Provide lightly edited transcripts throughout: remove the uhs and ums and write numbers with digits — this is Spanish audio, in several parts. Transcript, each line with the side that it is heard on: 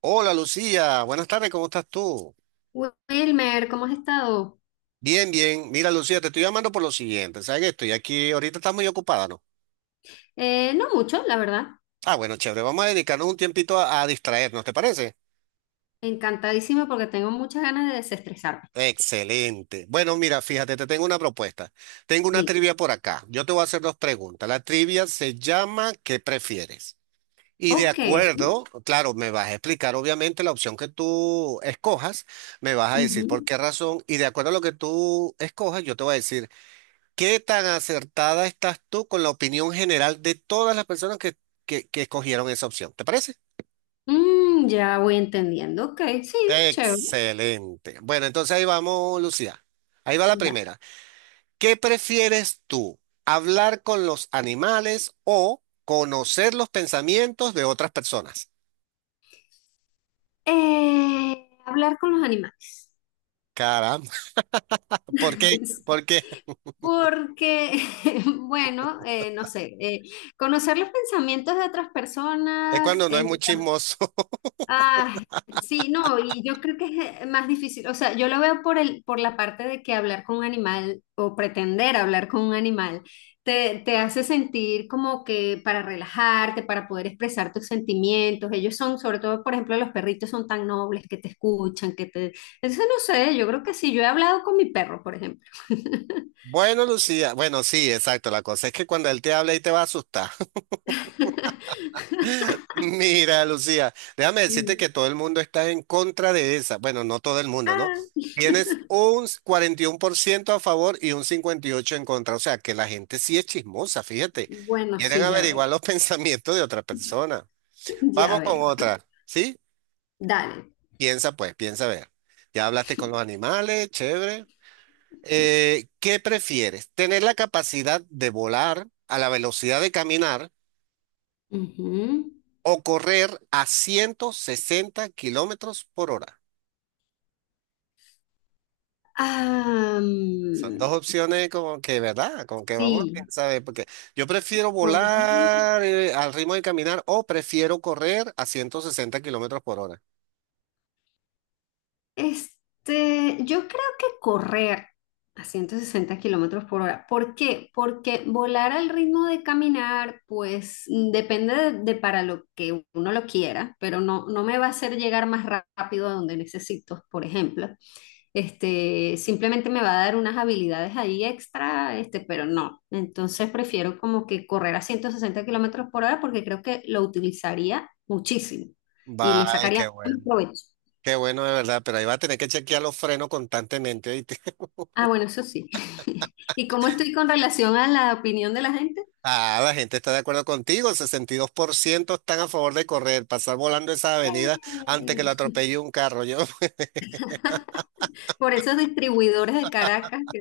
right: Hola Lucía, buenas tardes, ¿cómo estás tú?
left: Wilmer, ¿cómo has estado?
right: Bien, bien. Mira Lucía, te estoy llamando por lo siguiente. ¿Sabes que estoy aquí? Ahorita estás muy ocupada, ¿no?
left: No mucho, la verdad.
right: Ah, bueno, chévere. Vamos a dedicarnos un tiempito a distraernos, ¿te parece?
left: Encantadísima porque tengo muchas ganas de desestresarme.
right: Excelente. Bueno, mira, fíjate, te tengo una propuesta. Tengo una
left: Di,
right: trivia por acá. Yo te voy a hacer dos preguntas. La trivia se llama ¿Qué prefieres? Y de
left: ok.
right: acuerdo, claro, me vas a explicar obviamente la opción que tú escojas, me vas a decir por
left: Ujú.
right: qué razón y de acuerdo a lo que tú escojas, yo te voy a decir ¿qué tan acertada estás tú con la opinión general de todas las personas que escogieron esa opción? ¿Te parece?
left: Ya voy entendiendo. Ok, sí, chévere.
right: Excelente. Bueno, entonces ahí vamos, Lucía. Ahí va la
left: Da.
right: primera. ¿Qué prefieres tú? ¿Hablar con los animales o conocer los pensamientos de otras personas?
left: Hablar con los animales.
right: Caramba, ¿por qué? Porque
left: Porque, bueno, no sé, conocer los pensamientos de otras
right: es
left: personas,
right: cuando no es muy chismoso.
left: ah, sí, no, y yo creo que es más difícil, o sea, yo lo veo por por la parte de que hablar con un animal o pretender hablar con un animal te hace sentir como que para relajarte, para poder expresar tus sentimientos, ellos son, sobre todo, por ejemplo, los perritos son tan nobles que te escuchan, que te... Entonces, no sé, yo creo que sí, yo he hablado con mi perro, por ejemplo.
right: Bueno, Lucía, bueno, sí, exacto. La cosa es que cuando él te habla y te va a asustar. Mira, Lucía, déjame
left: Mm.
right: decirte que todo el mundo está en contra de esa. Bueno, no todo el mundo, ¿no?
left: Ah.
right: Tienes un 41% a favor y un 58% en contra. O sea, que la gente sí es chismosa, fíjate.
left: Bueno,
right: Quieren
left: sí, ya veo,
right: averiguar los pensamientos de otra persona.
left: ya
right: Vamos con
left: veo.
right: otra, ¿sí?
left: Dale.
right: Piensa pues, piensa a ver. Ya hablaste con los animales, chévere. ¿qué prefieres? ¿Tener la capacidad de volar a la velocidad de caminar
left: Ujú.
right: o correr a 160 kilómetros por hora?
left: Ah,
right: Son dos opciones como que, ¿verdad? Como que vamos a
left: sí,
right: pensar, porque yo prefiero
left: vol-
right: volar al ritmo de caminar o prefiero correr a 160 kilómetros por hora.
left: Yo creo que correr a 160 kilómetros por hora. ¿Por qué? Porque volar al ritmo de caminar, pues depende de para lo que uno lo quiera, pero no, no me va a hacer llegar más rápido a donde necesito, por ejemplo. Simplemente me va a dar unas habilidades ahí extra, pero no. Entonces prefiero como que correr a 160 kilómetros por hora porque creo que lo utilizaría muchísimo y le
right: Bye, qué
left: sacaría más
right: bueno.
left: provecho.
right: Qué bueno de verdad, pero ahí va a tener que chequear los frenos constantemente, ¿oíste?
left: Ah, bueno, eso sí. ¿Y cómo estoy con relación a la opinión de la gente?
right: Ah, la gente está de acuerdo contigo, el 62% están a favor de correr, pasar volando esa
left: Bien.
right: avenida antes que lo atropelle un carro. Yo,
left: Por esos distribuidores de Caracas que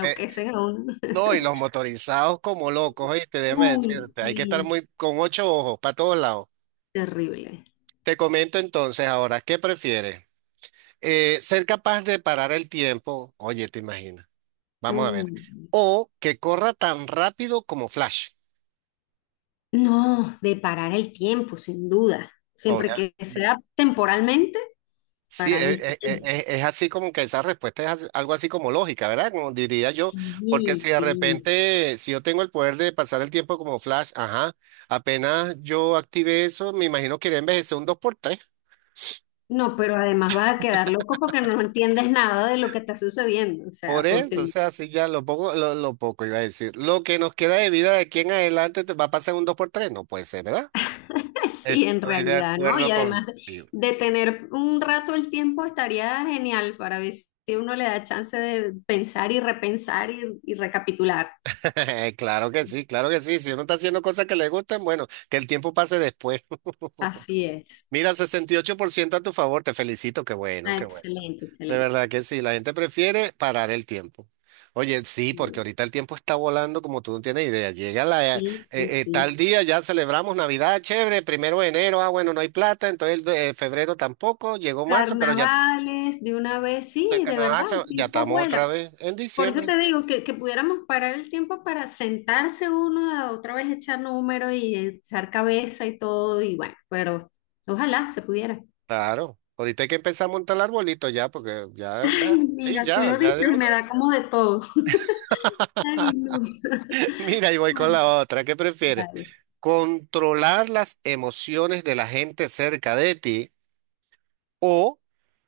right: eh,
left: a uno.
right: no, y los motorizados como locos, oíste, déjame
left: Uy,
right: decirte, hay que estar
left: sí,
right: muy con ocho ojos para todos lados.
left: terrible.
right: Te comento entonces ahora, ¿qué prefieres? ¿Ser capaz de parar el tiempo, oye, te imaginas, vamos a ver,
left: Mm.
right: o que corra tan rápido como Flash,
left: No, de parar el tiempo, sin duda. Siempre
right: obviamente?
left: que sea temporalmente,
right: Sí,
left: parar el tiempo.
right: es, así como que esa respuesta es así- algo así como lógica, ¿verdad? Como diría yo, porque
left: Sí,
right: si de
left: sí.
right: repente, si yo tengo el poder de pasar el tiempo como Flash, ajá, apenas yo active eso, me imagino que iré a envejecer un dos por tres.
left: No, pero además vas a quedar loco porque no entiendes nada de lo que está sucediendo. O
right: Por
left: sea,
right: eso, o
left: porque
right: sea, si ya lo poco iba a decir. Lo que nos queda de vida de aquí en adelante te va a pasar un 2 por 3, no puede ser, ¿verdad?
left: sí, en
right: Estoy de
left: realidad, ¿no? Y
right: acuerdo
left: además
right: contigo.
left: de tener un rato el tiempo estaría genial para ver si uno le da chance de pensar y repensar y recapitular.
right: Claro que sí, claro que sí. Si uno está haciendo cosas que le gustan, bueno, que el tiempo pase después.
left: Así es.
right: Mira, 68% a tu favor, te felicito, qué bueno,
left: Ah,
right: qué bueno.
left: excelente,
right: De
left: excelente.
right: verdad que sí, la gente prefiere parar el tiempo. Oye, sí, porque ahorita el tiempo está volando como tú no tienes idea. Llega la,
left: Sí, sí, sí.
right: tal día, ya celebramos Navidad, chévere, primero de enero, ah, bueno, no hay plata, entonces el de- febrero tampoco, llegó marzo, pero ya
left: Carnavales, de una vez,
right: se
left: sí, de
right: Canadá,
left: verdad,
right: se-
left: el
right: ya
left: tiempo
right: estamos otra
left: vuela.
right: vez en
left: Por eso
right: diciembre.
left: te digo que pudiéramos parar el tiempo para sentarse uno a otra vez echar números y echar cabeza y todo, y bueno, pero ojalá se pudiera.
right: Claro, ahorita hay que empezar a montar el arbolito ya, porque ya, ya,
left: Ay,
right: sí,
left: mira, tú
right: ya,
left: lo
right: ya
left: dices
right: de
left: y
right: una
left: me da
right: vez.
left: como de todo. Ay, no.
right: Mira, y voy con
left: Ay,
right: la otra, ¿qué prefieres?
left: dale.
right: ¿Controlar las emociones de la gente cerca de ti o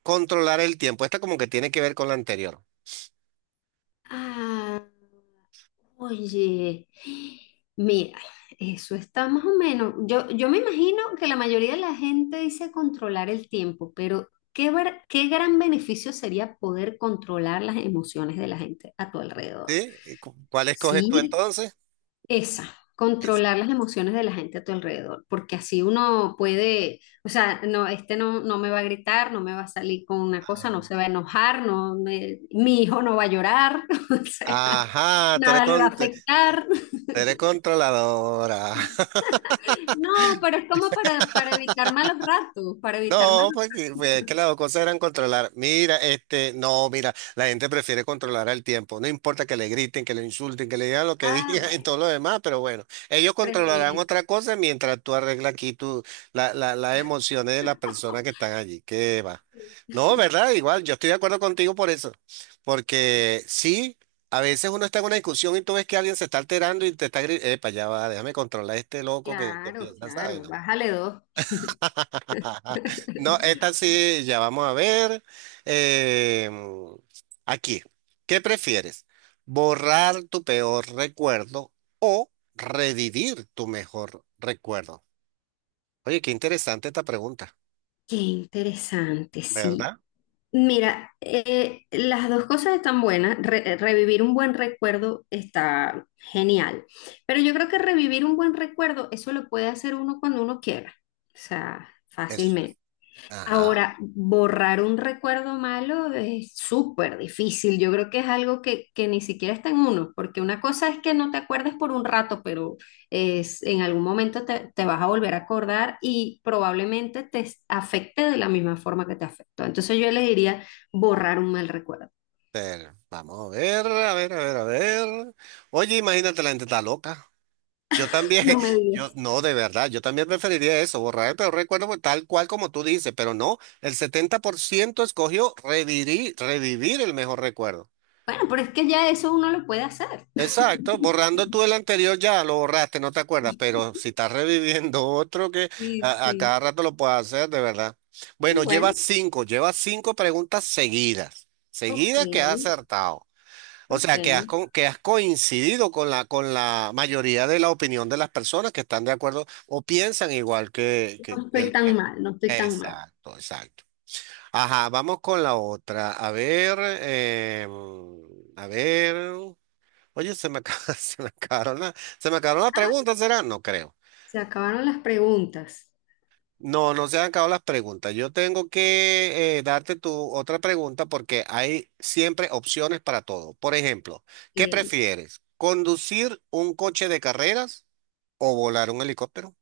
right: controlar el tiempo? Esta como que tiene que ver con la anterior.
left: Ah, oye, mira, eso está más o menos. Yo me imagino que la mayoría de la gente dice controlar el tiempo, pero qué, qué gran beneficio sería poder controlar las emociones de la gente a tu alrededor.
right: ¿Sí? ¿Y cu- cuál escoges tú
left: Sí,
right: entonces?
left: esa,
right: Es-
left: controlar las emociones de la gente a tu alrededor, porque así uno puede, o sea, no, este no, no me va a gritar, no me va a salir con una cosa,
right: ah,
left: no se va a enojar, mi hijo no va a llorar, o sea,
right: ajá, tú eres,
left: nada le va a
right: con- tú
left: afectar.
right: eres controladora.
left: No, pero es como para evitar malos ratos, para evitar
right: No,
left: malos...
right: pues, que las dos cosas eran controlar. Mira, este, no, mira, la gente prefiere controlar al tiempo. No importa que le griten, que le insulten, que le digan lo que
left: Ah,
right: digan y
left: bueno,
right: todo lo demás, pero bueno, ellos controlarán
left: preferir.
right: otra cosa mientras tú arreglas aquí tu, las emociones de las personas que están allí. ¿Qué va? No, ¿verdad? Igual, yo estoy de acuerdo contigo por eso. Porque sí, a veces uno está en una discusión y tú ves que alguien se está alterando y te está gritando, epa, ya va, déjame controlar a este loco que
left: Claro,
right: piensa, ¿sabes?
left: claro, bájale dos.
right: No, esta sí, ya vamos a ver. Eh, aquí, ¿Qué prefieres? ¿Borrar tu peor recuerdo o revivir tu mejor recuerdo? Oye, qué interesante esta pregunta,
left: Qué interesante, sí.
right: ¿verdad?
left: Mira, las dos cosas están buenas. Revivir un buen recuerdo está genial. Pero yo creo que revivir un buen recuerdo, eso lo puede hacer uno cuando uno quiera. O sea,
right: Eso es.
left: fácilmente.
right: Ajá.
left: Ahora, borrar un recuerdo malo es súper difícil. Yo creo que es algo que ni siquiera está en uno, porque una cosa es que no te acuerdes por un rato, pero es, en algún momento te vas a volver a acordar y probablemente afecte de la misma forma que te afectó. Entonces yo le diría borrar un mal recuerdo.
right: Pero vamos a ver, a ver. Oye, imagínate, la gente está loca. Yo también,
left: No me
right: yo
left: digas.
right: no, de verdad, yo también preferiría eso, borrar el peor recuerdo pues, tal cual como tú dices, pero no, el 70% escogió revivir, revivir el mejor recuerdo.
left: Bueno, pero es que ya eso uno lo puede hacer.
right: Exacto, borrando tú el anterior ya lo borraste, no te acuerdas, pero si estás reviviendo otro que
left: Sí,
right: a cada
left: sí.
right: rato lo puedes hacer, de verdad. Bueno,
left: Bueno,
right: lleva cinco preguntas seguidas,
left: ok,
right: seguidas que has acertado. O
left: ok.
right: sea, que has, co- que has coincidido con la mayoría de la opinión de las personas que están de acuerdo o piensan igual que, que,
left: No
right: que
left: estoy
right: el-
left: tan mal, no estoy tan mal.
right: exacto, exacto. Ajá, vamos con la otra. A ver, a ver. Oye, se me, acaba- se me acabaron la, se me acabaron las preguntas, ¿será? No creo.
left: Se acabaron las preguntas.
right: No, no se han acabado las preguntas. Yo tengo que darte tu otra pregunta porque hay siempre opciones para todo. Por ejemplo, ¿qué
left: Eh,
right: prefieres? ¿Conducir un coche de carreras o volar un helicóptero?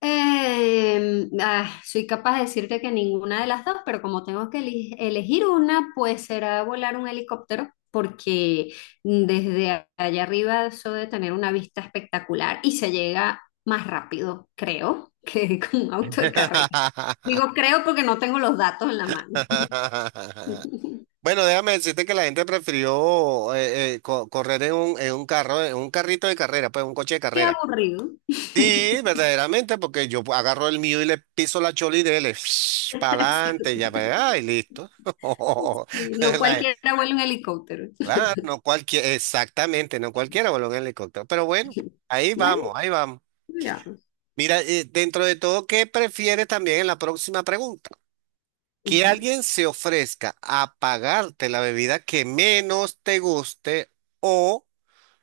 left: soy capaz de decirte que ninguna de las dos, pero como tengo que elegir una, pues será volar un helicóptero, porque desde allá arriba eso de tener una vista espectacular y se llega más rápido, creo, que con un auto de carrera. Digo creo porque no tengo los datos en la mano.
right: Bueno, déjame decirte que la gente prefirió co- correr en un carro, en un carrito de carrera, pues un coche de
left: Qué
right: carrera.
left: aburrido.
right: Sí, verdaderamente, porque yo agarro el mío y le piso la chola y dele, para adelante, ya para y listo.
left: Sí, no
right: La-
left: cualquiera vuela un helicóptero.
right: claro, no cualquiera, exactamente, no cualquiera voló en helicóptero, pero bueno, ahí vamos,
left: Bueno,
right: ahí vamos.
left: ya.
right: Mira, dentro de todo, ¿qué prefieres también en la próxima pregunta? ¿Que
left: Ujú.
right: alguien se ofrezca a pagarte la bebida que menos te guste o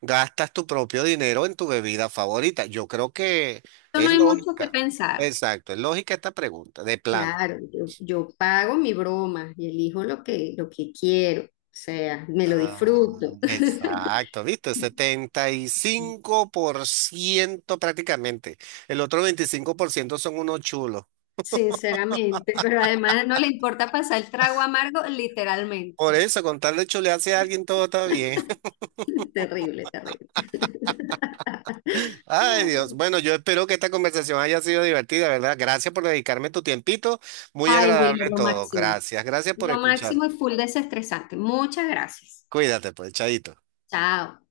right: gastas tu propio dinero en tu bebida favorita? Yo creo que
left: No
right: es
left: hay mucho que
right: lógica.
left: pensar.
right: Exacto, es lógica esta pregunta, de plano.
left: Claro, yo pago mi broma y elijo lo lo que quiero, o sea, me lo disfruto,
right: Ah, exacto, ¿viste? 75% prácticamente. El otro 25% son unos chulos.
left: sinceramente, pero además no le importa pasar el trago amargo, literalmente.
right: Por eso, con tal de chulearse a alguien, todo está bien.
left: Terrible, terrible.
right: Ay, Dios. Bueno, yo espero que esta conversación haya sido divertida, ¿verdad? Gracias por dedicarme tu tiempito. Muy
left: Ay,
right: agradable
left: Wilmer, lo
right: todo.
left: máximo.
right: Gracias, gracias por
left: Lo
right: escuchar.
left: máximo y full desestresante. Muchas gracias.
right: Cuídate, pues, chaito.
left: Chao.